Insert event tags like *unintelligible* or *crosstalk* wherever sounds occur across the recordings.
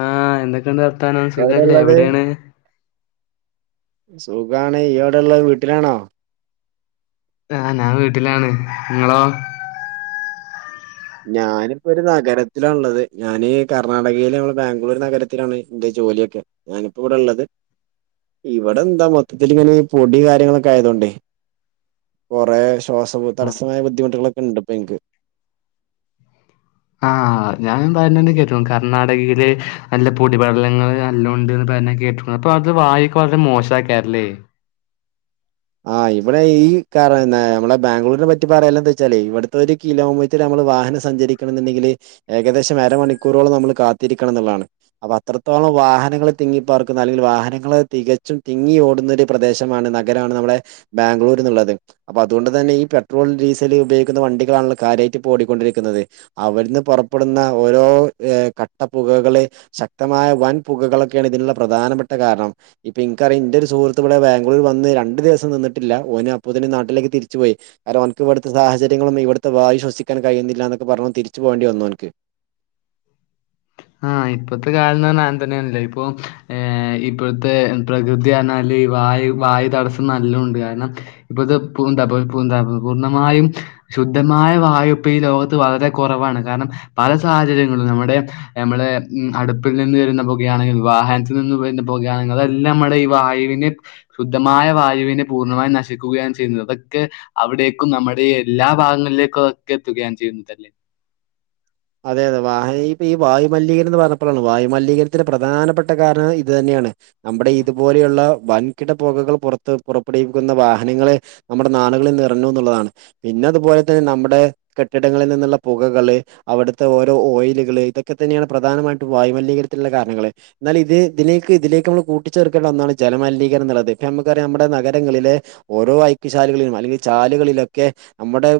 ആ എന്തൊക്കെയുണ്ട് വർത്താനം സുഖല്ലേ എവിടെള്ളത് എവിടെയാണ് സുഖാണ് ഈയ് എവിടെ ഉള്ളത് വീട്ടിലാണോ ആ ഞാൻ വീട്ടിലാണ് നിങ്ങളോ ഞാനിപ്പോ ഒരു നഗരത്തിലാ ഉള്ളത് ഞാന് കർണാടകയില് നമ്മള് ബാംഗ്ലൂർ നഗരത്തിലാണ് എന്റെ ജോലിയൊക്കെ ഞാനിപ്പോ ഇവിടെ ഉള്ളത് ഇവിടെ എന്താ മൊത്തത്തിൽ ഇങ്ങനെ പൊടി കാര്യങ്ങളൊക്കെ ആയതൊണ്ടേ കൊറെ ശ്വാസവും ആഹ് തടസ്സമായ ബുദ്ധിമുട്ടുകളൊക്കെ ഉണ്ട്പ്പോ എനിക്ക് ആ ഞാൻ പറഞണ്ട്കേട്ടിണ്ട് കർണാടകയില് നല്ല പൊടിപലങ്ങൾ എല്ലാം ഉണ്ട്ന്ന് കേട്ടിണ്ട് അപ്പൊ അത് വായുക്ക് വളരെ മോശാക്കാരല്ലെ ആഹ് ഇവിടെ ഈ നമ്മളെ ബാംഗ്ലൂരിനെ പറ്റി പറയലെന്താവെച്ചാലേ ഇവിടത്തെ ഒരു കിലോമീറ്റർ വാഹനം സഞ്ചരിക്കണംന്നുണ്ടെങ്കിൽ ഏകദേശം അരമണിക്കൂറോളം നമ്മൾ കാത്തിരിക്കണംന്നുള്ളാണ് അത്രത്തോളം വാഹനങ്ങൾ തിങ്ങിപ്പാർക്കുന്ന അല്ലെങ്കിൽ വാഹനങ്ങൾ തികച്ചും തിങ്ങി ഓടുന്ന ഒരു പ്രദേശമാണ് നഗര നമ്മടെ ബാംഗ്ലൂർ എന്നുള്ളത് അപ്പൊ അതുകൊണ്ട് തന്നെ ഈ പെട്രോൾ ഡീസൽ ഉപയോഗിക്കുന്ന വണ്ടികളാണല്ലോ കാര്യായിട്ട് ഓടിക്കൊണ്ടിരിക്കുന്നത് അവിടെന്ന് പുറപ്പെടുന്ന ഓരോ കട്ടപ്പുകകളെ ശക്തമായി ആയ വൻ പുകകളൊക്കെയാണ് ഇതിനുള്ള പ്രധാനപ്പെട്ട കാരണം ഇപ്പൊ ഇനിക്കറിയാം ഇന്റെ ഒരു സഹൃത്ത് ഇവിടെ ബാംഗ്ലൂർ വന്ന് രണ്ട് ദിവസം നിന്നിട്ടില്ല ഓന് അപ്പൊത്തിനും നാട്ടിലേക്ക് തിരിച്ചു പോയി കാരണം ഓൻക്ക് ഇവിടുത്തെ സാഹചര്യങ്ങളും ഇവിടുത്തെ വായു ശ്വസിക്കാനും കയ്യുന്നില്ലന്നൊക്കെ പറഞ്ഞ് തിരിച്ചു പോണ്ടി വന്നു ഓൻക്ക് ആ ഇപ്പത്തെ കാലന്ന് പറഞ്ഞാൽ അങ്ങനെ തന്നെയാണല്ലോ ഇപ്പൊ ഇപ്പോഴത്തെ പ്രകൃതി പറഞ്ഞ ല്ല വായു വായു തടസ്സം നല്ലോണ്ട് കാരണം ഇപ്പ ഇത് പൂന്താപ പൂന്ത പൂർണ്ണമായും ശുദ്ധമായ വായുപ്പ ഈ ലോകത്ത് വളരെ കുറവാണ് കാരണം പല സാഹചര്യങ്ങളും നമ്മുടെ നമ്മളെ അടുപ്പിൽ നിന്ന് വരുന്ന പുകയാണെങ്കിലും വാഹനത്തിൽ നിന്ന് വരുന്ന പുകയാണെങ്കിലും അതെല്ലാം നമ്മുടെ ഈ വായുവി ശുദ്ധമായ വായുവിനെ പൂർണമായും നശിക്കുകയാണ് ചെയ്യുന്നത് അതൊക്കെ അവിടേക്കും നമ്മുടെ എല്ലാ ഭാഗങ്ങളിലേക്കും ഒക്കെ എത്തുകയാണ് ചെയ്യുന്നത് അതെ അതെ വാഹങ്ങൾ ഇപ്പൊ ഈ വായുമലീകരണം എന്ന് പറഞ്ഞപ്പോഴാണ് വായുമലീകരണത്തിന്റെ പ്രധാനപ്പെട്ട കാരണം ഇത് തന്നെയാണ് നമ്മുടെ ഇതുപോലെയുള്ള വൻകിട പുകകൾ പുറത്ത് പുറപ്പെടുവിക്കുന്ന വാഹനങ്ങള നമ്മുടെ നാടുകളിൽ നിറഞ്ഞുന്നുള്ളതാണ് പിന്നെ അതുപോലെ തന്നെ നമ്മടെ കെട്ടിടങ്ങളിൽ നിന്നുള്ള പുകകള് അവിടുത്തെ ഓരോ ഓയിലുകള് ഇതൊക്കെ തന്നെയാണ് പ്രധാനമായിട്ടും വായുമലിനീകരണത്തിനുള്ള കാരണങ്ങള് എന്നാൽ ഇത് ഇതിനെ ഇതിലേക്ക് നമ്മൾ കൂട്ടിച്ചേർക്കേണ്ട ഒന്നാണ് ജലമലിനീകരണംന്നുള്ളത് ഇപ്പ നമുക്കറിയാം നമ്മുടെ നഗരങ്ങളിലെ ഓരോ അയ്ക്ക്ചാൽ അല്ലെങ്കിൽ ചാലുകളിലൊക്കെ നമ്മുടെ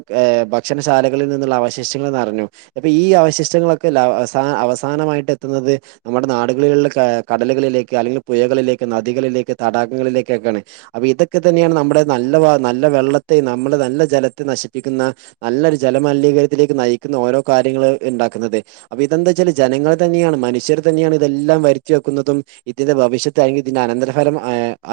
ഭക്ഷണശാലകളിൽ നിന്നുള്ള അവശിഷ്ടങ്ങൾ നെറഞ്ഞു അപ്പൊ ഈ അവശിഷ്ടങ്ങളൊക്കെ ലാ അവ അവസാനമായിട്ട് എത്തുന്നത് നമ്മുടെ നാടുകളിലുള്ള കടലുകളിൽ അല്ലെങ്കിൽ പുയകളിലേക്ക് നദികളിലേക്ക് തടാകങ്ങളിലേക്കൊകയാണ് അപ്പൊ ഇതൊക്കെ തന്നെയാണ് നമ്മടെ നല്ല നല്ല നല്ല വെള്ളത്തെ നമ്മള് നല്ല ജലത്തെ നശിപ്പിക്കുന്ന നല്ലരു ജല മലിനീകരത്തിലേക്ക് നയിക്കുന്ന ഓരോ കാര്യങ്ങള്ൾ ഉണ്ടാക്കുന്നത് അപ്പൊ ഇതെന്താ വെച്ചാല് ജനങ്ങൾ തന്നെയാണ് മനുഷ്യർ തന്നെയാണ് ഇതെല്ലാം വരുത്തി വെക്കുന്നതും ഇതിന്റെ ഭവിഷ്യത്താണെങ്കിൽ ഇതിന്റെ അനന്തര ഫലം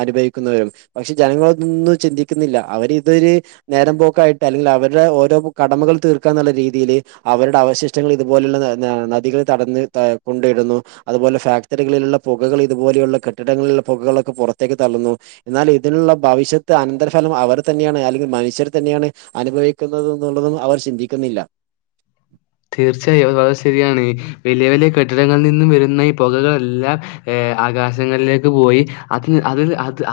അനുഭവിക്കുന്നവരും പക്ഷെ ജനങ്ങളോൊന്നും ചിന്തിക്കുന്നില്ല അവരി ഇതൊരു നേരം പോക്ക ആായിട്ട് അല്ലെങ്കിൽ അവരുടെ ഓരോ കടമകൾ തീർക്കാന്നുള്ള രീതിയില് അവരുടെ അവശിഷ്ടങ്ങൾ ഇതുപോലെയുള്ള നദികളെ തടന്ന കൊണ്ടിടുന്നു അതുപോലെ ഫാക്ടറികളിലുള്ള പുകകൾ ഇതുപോലെയുള്ള കെട്ടിടങ്ങളിലുള്ള പുകകളൊക്കെ പുറത്തേക്ക് തള്ളന്നു എന്നാൽ ഇതിനുള്ള ഭവിഷ്യത്ത് അനന്തരഫല അവർ തന്നെയാണ് അല്ലെങ്കിൽ മനുഷ്യർ തന്നെയാണ് അനുഭവിക്കുന്നത് എന്നുള്ളതന്നും അവർ ചിന്തിക്കുന്നില്ല *unintelligible* തീർച്ചയായും വളരെ ശരിയാണ് വലിയ വലിയ കെട്ടിടങ്ങളിൽ നിന്നും വരുന്ന ഈ പുകകളെല്ലാം ഏ ആകാശങ്ങളിലേക്ക് പോയി അ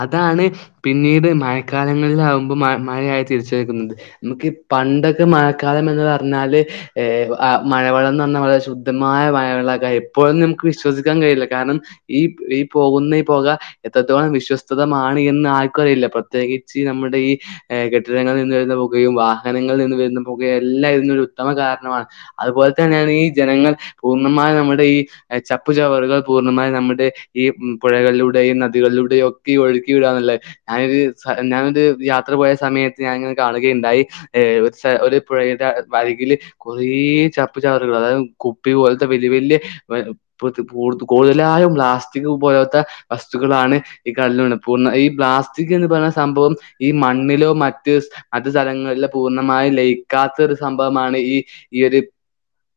അതാണ് പിന്നീട് മഴക്കാലങ്ങള മുമ്പ് മഴയായി തിരിച്ചക്കുന്നത് നമുക്ക് പണ്ടൊക്കെ മഴക്കാലംന്ന് പറഞ്ഞാല് ഏ മഴവെം എന്ന് പറഞ്ഞാൽ വളരെ ശുദ്ധമായ മഴവളക്ക എപ്പോഴും നമുക്ക് വിശ്വസിക്കാൻ കഴിയില്ല കാരണം ഈ ഈ പോകുന്ന ഈ പോക എത്രത്തോളം വിശ്വസ്തതമാണ് എന്ന് ആർക്കും അറിയില്ല പ്രത്യേകിച്ച് നമ്മുടെ ഈ കെട്ടിടങ്ങളിൽ നിന്ന് വരുന്ന പുകയും വാഹനങ്ങളിൽ നിന്ന് വരുന്ന പുകയും എല്ലാം ഇുന്ന ഒരു ഉത്തമ കാര അതുപോലെ തന്നെയാണ് ഈ ജനങ്ങൾ പൂർണ്ണമായും നമ്മുടെ ഈ ചപ്പു ചവറുകൾ പൂർണ്ണമായി നമ്മുടെ ഈ പുഴകളിലൂടെ ഈ നദികളിലൂടെ ഒക്കെ ഒഴുക്കി വിടന്നല്ലത് ഞാനൊ ഞാനൊ യാത്ര പോയ സമയത്ത് ഞാനിനെ കാണുകയുണ്ടായി ഒരു പുഴയുടെ വരികിൽ കുറേ ചപ്പു ചവറുകൾ അതായത് കുപ്പി പോലത്തെ വലിയ വലിയ ക കൂടുതലായ പ്ലാസ്റ്റിക് പോലാത്ത വസ്തുക്കളാണ് ഈ കട പൂർണ് ഈ പ്ലാസ്റ്റിക് എന്ന് പറയുന്ന സംഭവം ഈ മണ്ണിലോ മറ്റ് മറ്റ് തലങ്ങളിലോ പൂർണ്ണമായും ലയിക്കാത്ത ഒരു സംഭവമാണ് ഈ ഈത്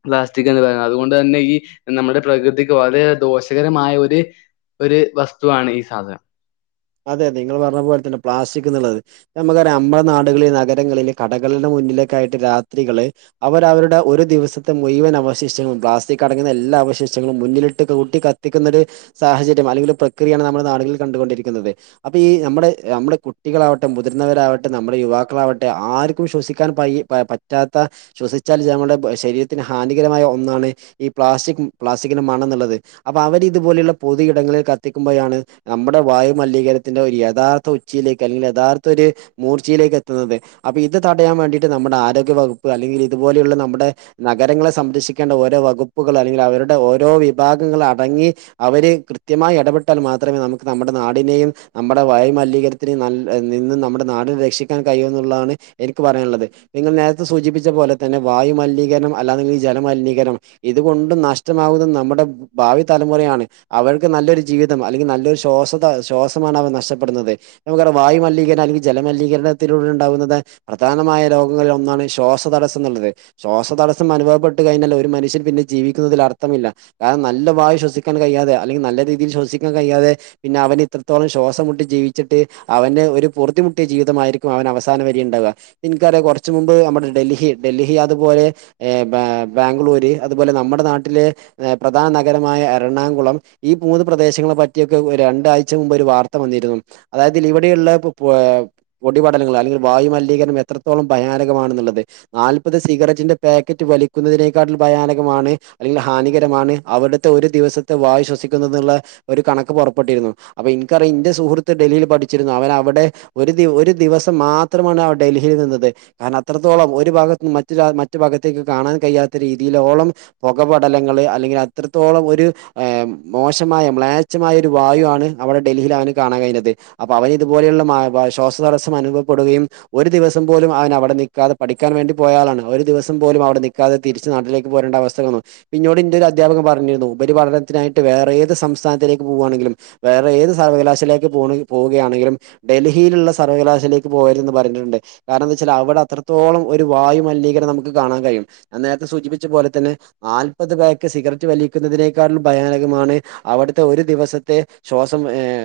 പ്ലാസ്റ്റിക് എന്ന് പറയുന്നത് അതുകൊണ്ട് തന്നെ ഈ നമ്മുടെ പ്രകൃതിക്ക് വളരെ ദോഷകരമായ ഒരു ഒരു വസ്തുവാണ് ഈ സാധനം അതെ അതെ നിങ്ങൾ പറഞ്ഞ പോലെ തന്നെ പ്ലാസ്റ്റിക് എന്നുള്ളത് നമ്മുക്കറ അമ്മടെ നാടുകളിൽ നഗരങ്ങളില് കടകളില മുന്നിലേക്ക ആയിട്ട് രാത്രികള് അവരുടെ ഒരു ദിവസത്തെ മുഴുവൻ അവശിഷ്ടങ്ങളും പ്ലാസ്റ്റിക് അടങ്ങുന്ന എല്ലാ അവശേഷങ്ങളളും മുന്നിലിട്ട് കൂട്ടി കത്തിക്കുന്നൊ ഒരു സാഹചര്യം അല്ലെങ്കിൽ ഒരു പ്രക്രിയാണ് നമ്മുടെ നാടുകളിൽ കണ്ടുകൊണ്ടിരിക്കുന്നത് അപ്പൊ ഈ നമ്മുടെ നമ്മുടെ കുട്ടികളാവട്ടെ മുതിർന്നവരാവട്ടെ നമ്മുടെ യുവാക്കളാവട്ടെ ആർക്കും ശ്വസിക്കാൻ പ പറ്റാത്ത ശ്വസിച്ചാൽ ഞങ്ങളുടെ ശരീരത്തിന് ഹാനികരമായ ഒന്നാണ് ഈ പ്ലാസ്റ്റിക് പ്ലാസ്റ്റിക്കിന് മണം എന്നുള്ളത് അപ്പൊ അവരി ഇതുപോലെയുള്ള പൊതു ഇടങ്ങളിൽ കത്തിക്കുമ്പോഴാണ് നമ്മുടെ വായ മലിനീകരണത്തിന്റെ ഒരു യഥാർത്ഥ ഉച്ചയിലേക്ക് അല്ലെങ്കിൽ യഥാർത്ഥ ഒരു മൂർച്ചയിലേക്ക് എത്തുന്നത് അപ്പൊ ഇത് തടയാ വണ്ടട്ട് നമ്മുടെ ആരോഗ്യ വകുപ്പ് അല്ലെങ്കിൽ ഇതുപലുള്ള നമ്മുടെ നഗരങ്ങളെ സംരക്ഷേണ്ട ഓരോ വകുപ്പുകൾ അല്ലെങ്കിൽ അവരുടെ ഓരോ വിഭാഗങ്ങൾ അടങ്ങി അവര് കൃത്യമായി ഇടപെട്ടാൽ മാത്രമേ നമുക്ക് നമ്മുടെ നാടിനെയും നമ്മടെ വായുമലീകരത്തിനും നിന്നും നമ്മുടെ നാടിന രക്ഷിക്കാൻ കഴിയുമ എന്നുള്ളതാണ് എനിക്ക് ക് പറയാനുള്ളത് നിങ്ങൾ നേരത്തെ സൂചിപ്പിച്ച പോലെ തന്നെ വായുമലിനീകരണം അല്ലാെങ്ക ജലമലിനീകരണം ഇത് കൊണ്ടും നഷ്ടമാകുന്നും നമ്മുടെ ഭാവി തലമുറയാണ് അവർക്ക് നല്ലൊരു ജീവിതം അല്ലെങ്കിൽ നല്ലൊരു ശ്വാസ ശ്വാസമാണ് അവർ നഷ്ടപ്പെടുന്നത് നമുക്കടെ വായുമലിനീകരണം അല്ലെങ്കിൽ ജലമലിനീകരണത്തിലൂടെ ഉണ്ടാകുന്നത് പ്രത്യ പ്രധാനമായ രോഗങ്ങളിൽ ഒന്നാണ് ശ്വാസതടസ്സംുള്ളത് ശ്വാസതടസ്സം അനുഭവപ്പെട്ട കഴിഞ്ഞൽ ഒരു മനുഷ്യൻ പിന്നെ ജി ജീവിക്കുന്നതിൽ അർഥമില്ല കാരണം നല്ല വായ ശ്വസിക്കാൻ കഴിയാതെ അല്ലെങ്കിൽ നല്ല രീയിൽ ശ്വസിക്കാൻ കഴിയാതെ പിന്നെ അവൻ ഇത്രത്തോളം ശ്വാസമ മുട്ടി ജീവിച്ചിട്ട് അവന്റെ ഒരു പുർദ്ധിമുട്ട ജീതമായിരിക്കും അവൻ അവസാന വരെയുണ്ടാവും പികാല കുറച്ച മുമ്പ് നമ്മുടെ ഡൽഹി ഡൽഹി അതുപോലെ ബെ ബെ ബാംഗ്ലൂര് അതുപോല നമ്മടെ നാട്ടിലെ പ്രധാന നര എറണാകുള ഈ മൂന്ന് പ്രശങ്ങളെ പറ്റെ രണ്ടാഴ്ച മുമ്പ് ഒരു വാർത്ത വന്നിരുന്നു അതായത് ഇവിടെയുള്ള പൊ പൊടിപടലങ്ങൾ അല്ലെങ്കിൽ വായ ലിനീകരണം എത്രത്തോളം ഭയാനകമാണുള്ളത് നാൽപ്പത് സിഗരറ്റിന്റെ പാക്കറ്റ് വലിക്കുന്നതിനേക്കാട്ടിൽ ഭയാനക ാണ് അല്ലെങ്കിൽ ഹാനികരമാണ് അവിടുത്തെ ഒരു ദിവസത്തെ വായു ശ്വസിക്കുന്ന എന്നുള്ള ഒരു കണക്ക് പൊ ിരുന്നു അപ്പൊ എനിക്കറിയ ഇന്റെ സുഹൃത്ത് ഡൽഹിയിൽ പഠിച്ചിരുന്നു അവൻ അവിടെ ഒരു ഒരു ദിവസം മാത്രമാണ് ഡൽഹിയിൽ നിന്നത് കാരണം അത്രത്തോളം ഒരു ഭാഗത്ത മറ്റു ഭാഗത്തേക്ക് കാണാൻ കഴിയാത്ത രീതിയില ഓ *unintelligible* പൊക പടലങ്ങൾ അല്ലെങ്കിൽ അത്രോ ഒരു എ മോശമായ മ്ലേച്ച മ ഒരു വായു ആ അവിടെ ഡൽഹിയിൽ അവ കാണാ കഴിഞ്ഞുന്നത് അപ്പൊ അവന് ഇതുപോലെയുള്ള ശ്വാസതടസ്സം അനുഭവപ്പെടുകയും ഒരു ദിവസം പോലും അവൻ അവിടെ നിക്കാതെ പഠിക്കാൻ വേണ്ടി പോയാളാണ് ഒരു ദിവസം പോലും അവിടെ ക്കതെ തിരിച്ചി നട്ടിലേ പോരെണ്ട അവസ്ഥ *unintelligible* ന്നോട് ഇന്റെ ഒരു അധ്യാപകം പറഞ്ഞിരുന്നു ഉപരിപഠനത്തിായിട്ട് വേറെ ഏത് സംസ്ഥാനത്തേക്ക് പോകുകയാണങ്കിലും വേറെ ഏത് സർവകലാശാലേക്ക് പോവുകയാണെങ്കിലും ഡൽഹിയിലുള്ള സർവകലാശയിലേക്ക് പോക കരുത് പറഞ്ഞിട്ടുണ്ട് കാരന്തൊൽ അവിടെ അത്രത്തോളം ഒരു വായു മലീകരണം നമുക്ക് കാണാൻ കഴിയും ഞാൻ നേരത്തെ സൂ സൂചിപ്പിച്ച പോലെ തന്നെ നാല്പത് പാക്ക് സിഗരറ്റ് വലിക്കുന്നതിനെക്കാളും ഭയാനകമാണ് അവിട ഒരു ദിവസത്തെ ശ്സം്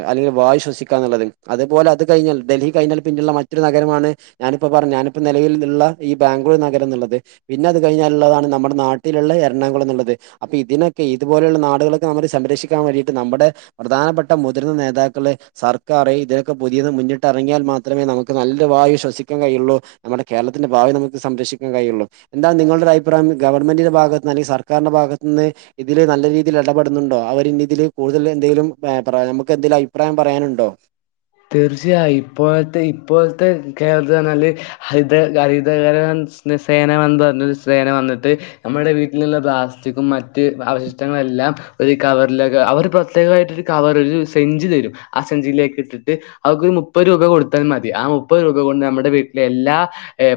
അല്ലെങ്ക വായു ശ്വിക്കാ എന്നുള്ളത് അതുപോലെ അത് കഴിഞ്ഞാൽ ഡൽഹി കഴിഞ്ഞാൽ മറ്റൊരു നഗരമാണ് ഞാനിപ്പോ പറഞ്ഞു ഞാനിപ്പോ നിലവിലുള്ള ഈ ബാംഗലൂർ നഗരം എന്നുള്ളത് പിന്നെ അത് കഴിഞ്ഞാൽ ള്ളതാണ് നമ്മുടെ നാട്ടിലുള്ള എറണാകുളം എന്നുള്ളത് അപ്പൊ ഇതിനൊക്കെ ഇതുപലുള്ള നാടുകളൊക്കെ നമ്മ സംരക്ഷിക്ക ണ്ടിട്ട് നമ്മുടെ പ്രധാനപ്പെട്ട മുതിർന്ന നേതാക്കള് സർക്കാർ ഇതിനൊക്കെ പുതിയത് മുന്നിട്ട് ഇറങ്ങിയാൽ മാത്രമേ നമുക്ക് നല്ലരു വവി ശ്വസിക്കൻ കഴിയുള്ളൂ നമ്മുടെ കേരളത്തിന്റെ ഭാവി നമു സംരക്ഷിക്കാൻ കഴിയുള്ളൂ എന്താ നി ുടെ അഭിപ്രായം ഗവൺമെന്റിന്റെ ഭാഗതുനിന്ന് ന അല്ലെങ്ക സർാന്റെ ഭാഗത്തുനിന്ന്തില് നല്ല രീതിയിൽ ഇടെടുന്നുണ്ടോ അവ എല് കൂടുതൽ എന്തെലും പ്ര നമുക്ക് എന്തേലും അഭിപ്രായം പറയാനുണ്ടോ തീർച്ചയായും ഇപ്പോഴത്തെ ഇപ്പോഴത്തെ കേരളത്തിഞ്ഞാൽ ഹരിത ഹരിതകര സേനന്ന് പറഞ്ഞ സേന വന്നിട്ട് നമ്മുടെ വീട്ടിലുള്ള പ്ലാസ്റ്റിക്കും മറ്റ് അവശിഷ്ടങ്ങള എല്ല കവറിലൊ അവര് പ്രത്യേകമായിട്ട ഒരു കവർ ഒരു സെഞ്ച് തരും ആ സെഞ്ചിലേക്ക് ഇട്ട്ട് അവക് മുപ്പത് രൂപ കൊടുത്താൽ മതി ആ മുപ്പത് രൂപ കൊണ്ട് നമ്മുടെ വീട്ടിലെ എല്ലാ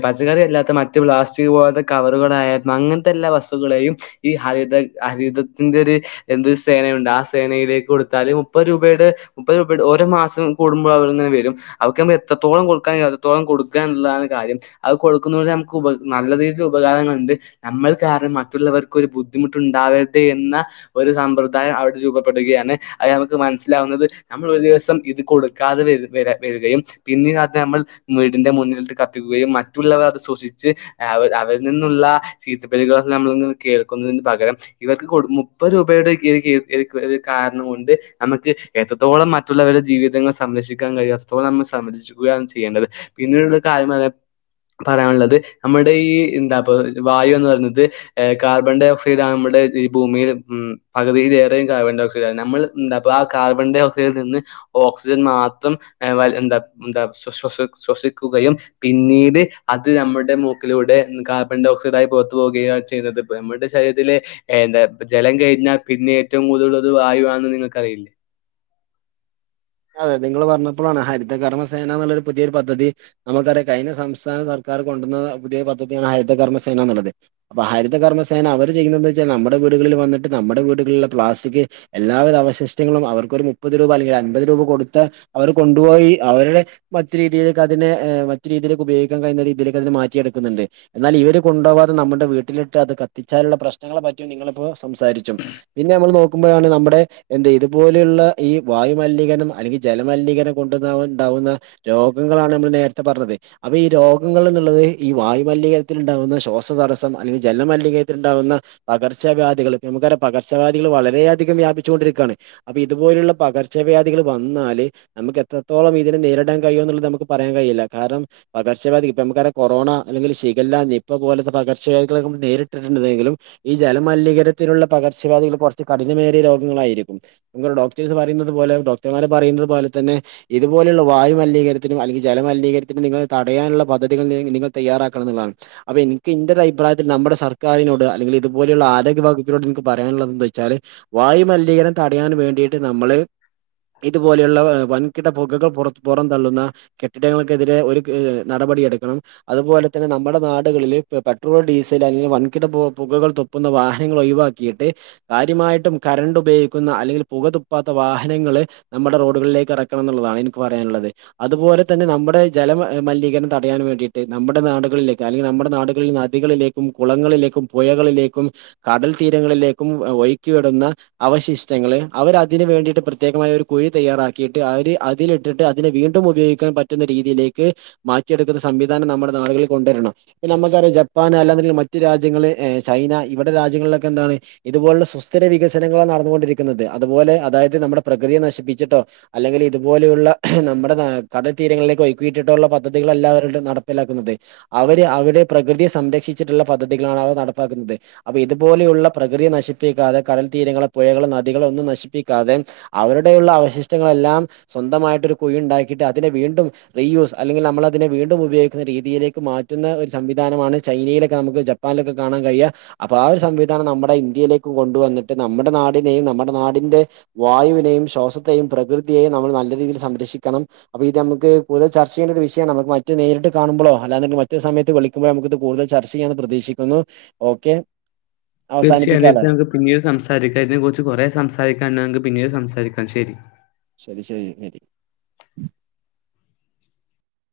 പച്ചക്കറി എല്ലാത്ത മറ്റ് പ്ലാസ്റ്റിക് പോ കവറുകളായാലും അങ്ങനത്തെ എല്ലാ വസ്തുക്കളെയും ഈ ഹത ഹരിതത്തി ഒരു എന്തരു സേനയുണ്ട് ആ സേനയിലേക്ക് കൊടുത്താല് മുപ്പത് രൂപയുടെ മുപ്പത് രൂപയുടെ ഓരോ മാസം കൂടുമ്പോ അവങ്ങനെ വരും അവർക്ക് എത്തോള കൊടുക്കാ എത്രത്തോളം കൊടുക്കാുള്ളതാണ് കാര്യം അവ കൊടുക്കുന്ന നല്ല രീതിൽ ഉപകാരുണ്ട് നമ്മൾ കാരണം മറ്റുള്ളവർക്ക് ഒരു ബുദ്ധിമുട്ടുണ്ടാവരുത് എന്ന ഒരു സമ്പ്രദായം അവിടെ രൂപപ്പെടുകയാണ് അത് നമുക്ക് മനസ്സിലാവുന്നത് നമ്മൾ ഒരു ദിവസം ഇത് കൊടുക്ക ാതെ വരി വരികയും പിന്നീട് അത് നമ്മൾ വീടിന്റെ മുന്നിലട്ട് കത്തിക്കുകയും മറ്റുള്ളവർ അത് സൊസി ച് അവരിൽ നിന്നുള്ള ചീത്ത പേരുകൾളൊല്ലാം നമ്മള കേൾക്കുന്നതിന് പകരം ഇവർക്ക് കൊട് മു മുപ്പ രൂപയുടെ കാരണം കൊണ്ട് നമുക്ക് എത്രത്തോളം മറ്റുള്ളവരുടെ ജീവിതങ്ങൾ സംരക്ഷിക്കാൻ കഴിയും അതോള നമ്മൾ സംരക്ഷിക്കുകയാണ് ചെയ്യേണ്ടത് പിന്നീടുള്ള കാര്യം *unintelligible* പറയാനുള്ളത് നമ്മുടെ ഈ എന്താപ്പ വായു എന്ന് പറയുന്നത് കാർബൺ ഡയ ഒക്സൈഡ ആണ് *unintelligible* *unintelligible* ഈ ഭൂമിൽ ഉ പകുതിയില ഏറെയും കാർബൺ ഡയോക്സൈഡ ആണ് നമ്മ എ ആ കാർബൺ ഡയ ഓക്സൈഡിൽ നിന്ന് ഓക്സ് ജൻ മാത്രം എ വല് ന്ത ന്ത ശൊ ശ് ശ്വസിക്കുകയും പിന്നീട് അത് നമ്മൾടെ മൂക്കിലൂടെ കാർബൺ ഡയ ഓക്സൈഡ ആയി പുറത്തു പോകുകയാണ് ചെയ്യുന്നത് നമ്മുടെ ശരീരത്തിലെന്താ ജലം കഴിഞ്ഞാൽ പിന്നെ ഏറ്റവും കൂടുതൽ അത് വായുവാന്ന് നിങ്ങക്കറിയില്ലേ അതെ നിങ്ങള് പറഞ്ഞപ്പോളാണ് ഹരിത കരണ സേന എന്നുള്ളൊരു പുതിയൊരു പദ്ധതി നമുക്കറാം കഴിഞ്ഞ സംസ്ഥാന സർക്കാർ കൊ പുതിയ പദ്ധതിയാണ് ഹരിത കർമ്മസേനന്നുള്ളത് അപ്പ ഹരിത കർമ്മസേന അവർ ചെയ്യുന്നത് വെച്ചാൽ നമ്മുടെ വീടുകളിൽ വന്നിട്ട് നമ്മുടെ വീട്കളിലുള്ള പ്ലാസ്റ്റിക് എല്ലാവിധ അവശിഷ്ടങ്ങളും അവർക്കൊരു മുപ്പത് രൂപ അല്ലങ്കി പത് രൂപ കൊടുത്ത അവർ കൊണ്ടുപോയി അവരുടെ മറ്റ രീതിയിലേക്ക് അതിനെ മറ്റു രീതിയിലേക്ക് ഉപയോഗിക്കാൻ കഴി രീതിയിലേക്ക് അതിന് മാറ്റിയെടുക്കുന്നുണ്ട്. എന്നാൽ ഇവര് കൊണ്ടോവാതെ നമ്മുടെ വീട്ടിലിട്ട് അത് കത്തിച്ചാലുള്ള പ്രശ്നങ്ങളെ പറ്റി ങ്ങളിപ്പോ സംസാരിച്ചം. പിന്നെ നമ്മൾ നോക്കുമ്പോഴാണ് നമ്മുടെ എന്ത ഇതുപോലെയുള്ള ഈ വായു മലിനീകരണം അല്ലെങ്കിൽ ജലമലീകരണം കൊണ്ട്ണ്ടാവുന്ന രോഗങ്ങളാണ് നമ്മൾ നേരത്തെ പറഞ്ഞത് അപ്പൊ ഈ രോഗങ്ങൾ എന്നുള്ളത് ഈ വായുമലിനീകരത്തിൽ ഉണ്ടാവുന്ന ശ്വാസതടസ്സം അല്ലെങ്കിൽ ജലമലിനകരത്തില്ണ്ടാവുന്ന *unintelligible* പകർച്ചവ്യാധികൾ പ്പഞമ്മക്കറിയക്ക പകർച്ച്യാധികൾ വളരേയധികം വ്യാപിച്ചൊണ്ടിരിക്കാണ് അപ്പൊ ഇത്പോലുള്ള പകർച്ച വ്യാധികൾ വന്നാല് നമുക്ക് എത്രത്തോളം ഇതിനെ നേരിടാൻ കഴിയുംന്നുള്ളത് നമുക്ക് പറയാൻ കയില്ല കാരണം പകർച വ്യാദി പ്പൊ നമുക്കറിയ കൊറോണ, അല്ലെങ്കില് ശിഗല്ല, നിപ്പ പോലത്തെ പകർവ്യാധികള മ്മള് നേരിട്ടിര്ണ്ടെങ്കിലും ഈ ജലമലിനീകരത്തിലുള്ള പകർച്ചവ്യാധികൾ കുറച്ച് കഠിനമേറിയ രോഗങ്ങളായിരിക്കും *unintelligible* ഡോക്ടേഴ്സ് പറയുന്നത് അതുപോലെ ഡോക്ടർമാര് പറയുന്നത് പോലെ തന്നെ ഇതുപോലുള്ള വായു മലീകരത്തിനും അല്ലെങ്കിൽ ജല മലിനീകരത്തിനും നിങ്ങ *unintelligible* തടയാനുള്ള പദ്ധതികൾ നിങ്ങൾ തയ്യാറാക്കണം എന്നാണ് അപ്പൊ എനിക്ക് ന്റര് അഭിപ്രായത്തി നമ്മുടെ സർക്കാരിനോട് അല്ലെങ്കിൽ അതുപോലുള്ള ആരോഗ്യ വകുപ്പിനോട്ക്ക് പറയാനുള്ളത് എന്താച്ചാല് വായുമലിനീകരണം തടയാൻ വേണ്ടിയിട്ട് നമ്മള് *inaudible* ഇതുപോലെയുള്ള വൻകിട പൊകകൾ പുറ പുറം തള്ളുന്ന കെട്ടിടങ്ങൾക്കെതിരെ ഒരു കേ നടപടിയ എടു ടുണം അതുപോലെ തന്നെ നമ്മുടെ നാടുകളിൽ പെട്രോൾ ഡീസൽ അല്ലെങ്കിൽ വൻകിട പുകൾ തുപ്പുന്ന വാഹന ങ്ങളൊയിവാക്കിയിട്ട് കാര്യമായിട്ടും കറണ്ട് ഉപയോഗിക്കുന്ന അല്ലെങ്കിൽ പുക തുപ്പാത്ത വാഹ നങ്ങള് നമ്മുടെ റോഡുകളിലേക്ക് ഇറക്കണം എന്നുള്ളതാണ് എനിക്ക് പറയാനുള്ളത് അതുപോലെ തന്നെ നമ്മുടെ ജല *unintelligible* തടയാൻ വേണ്ടിട്ട് നമ്മുടെ നാടുകളിലേക്കക്ക് അല്ലെങ്കിൽ നമ്മുടെ നാടുകളിൽ നദികളേക്കും കുളങ്ങളിലേക്കും പുയകളിലേക്ക് ക്കും കടൽ തീരങ്ങളിലേക്കും ഒഴിക്കിവിടുന്ന അവശിഷ്ടങ്ങൾ അവരതിന് വേണ്ടിട്ട് പ്രെ പ്രത്യേകമായ ഒരു കുഴി തയ്യാറാക്കിട്ട് അവര് അതിലിട്ടിട്ട് അതിനെ വീണ്ടും ഉപയോഗിക്കാൻ പറ്റുന്ന രീതിയിലേക്ക് മാ മാറ്റിയെടുക്കുന്ന സംവിധാനം നമ്മുടെ നാടുകളിൽ കൊണ്ടുവരണം പിന്നെ നമുക്കറിയാം ജപ്പാൻ അല്ലാങ്കിൽ മറ്റു രാജ്യങ്ങള് ചൈന ഇവിടെ രാജ്യങ്ങളിലൊക്കെ എന്താണ് ഇതുപോലുള്ള സുസ്ഥിര വികസനങ്ങളാ നടന്നുകൊണ്ടിരിക്കുന്നത് അതുപോലെ അതായത് നമ്മുടെ പ്രകൃതിയെ നശിപ്പിച്ചിട്ടോ അല്ലെങ്കിൽ ഇതുപോലെയുള്ള നമ്മുടെ കടൽ തീരങ്ങളിലക്ക് ഒക്കിയിട്ടിട്ടോള്ള പദ്ധതിക ല്ല അവരു നടപ്പിലാക്കുന്നത് അവര് അവരുടെ പ്രകൃതിയെ സംരക്ഷിച്ചിട്ടുള്ള പദ്ധതികളാണ് അവർ നടപ്പാക്കുന്നത് അപ്പൊ ഇതുപോലെയുള്ള പ്രകൃതിയെ നശിപ്പിക്കാതെ കടൽ തീരങ്ങള്ൾ പുഴകള് നദികള ഒന്നും നശിപ്പിക്കാതെ അവരുടെയുള്ള അവശിഷ്ടങ്ങളെല്ലാം സ്വന്തമായിട്ടൊരു കുഴി ഉണ്ടാക്കിയിട്ട് അതിനെ വീണ്ടും റീ യൂസ് അല്ലെങ്കിൽ നമ്മളെ അതിനെ വീണ്ടും ഉപയോഗിക്കുന്ന രീതിയിലേക്ക് മാറ്റുന്ന ഒരു സംവിധാനമാണ് ചൈനയിലൊക്കെ നമുക്ക് ജപ്പാനിലൊക്കെ കാണാൻ കഴിയാം അപ്പൊ ആ ഒരു സംവിധാനം നമ്മുടെ ഇന്ത്യയിലേക്കും കൊണ്ടുവന്നിട്ട് നമ്മുടെ നാടിനെയും നമ്മുടെ നാടിന്റെ വായുവി നെയും ശ്വാസത്തെയും പ്രകൃതിയെയും നമ്മൾ നല്ല രീതിയിൽ സംരക്ഷിക്കണം അപ്പൊ ഇത് നമുക്ക് കൂടുതൽ ചർച്ച ചെയ്യേണ്ട ഒരു വിഷയമാണ് മറ്റ നേരിട്ട് കാണുമ്പോഴോ അല്ലാതെ മറ്റു സമയത്ത് വിളിക്കുമ്പോഴ നമുക്കിത് കൂടുതൽ ചർച്ച ചെയ്യാന്ന് പ്രതീക്ഷിക്കുന്നു ഓക്കെ തീർച്ചയായും അവസാനിപ്പിക്കാല്ലേ? തീർച്ചയായും നക്ക് പിന്നീട് സംസാരിക്കാം ഇതിനെ കുറിച്ച് കുറേ സംസാരിക്കാക്ക് പിന്നീട് സംസാരിക്കാം ക്കാം ശരി ശരി ശരി ശരി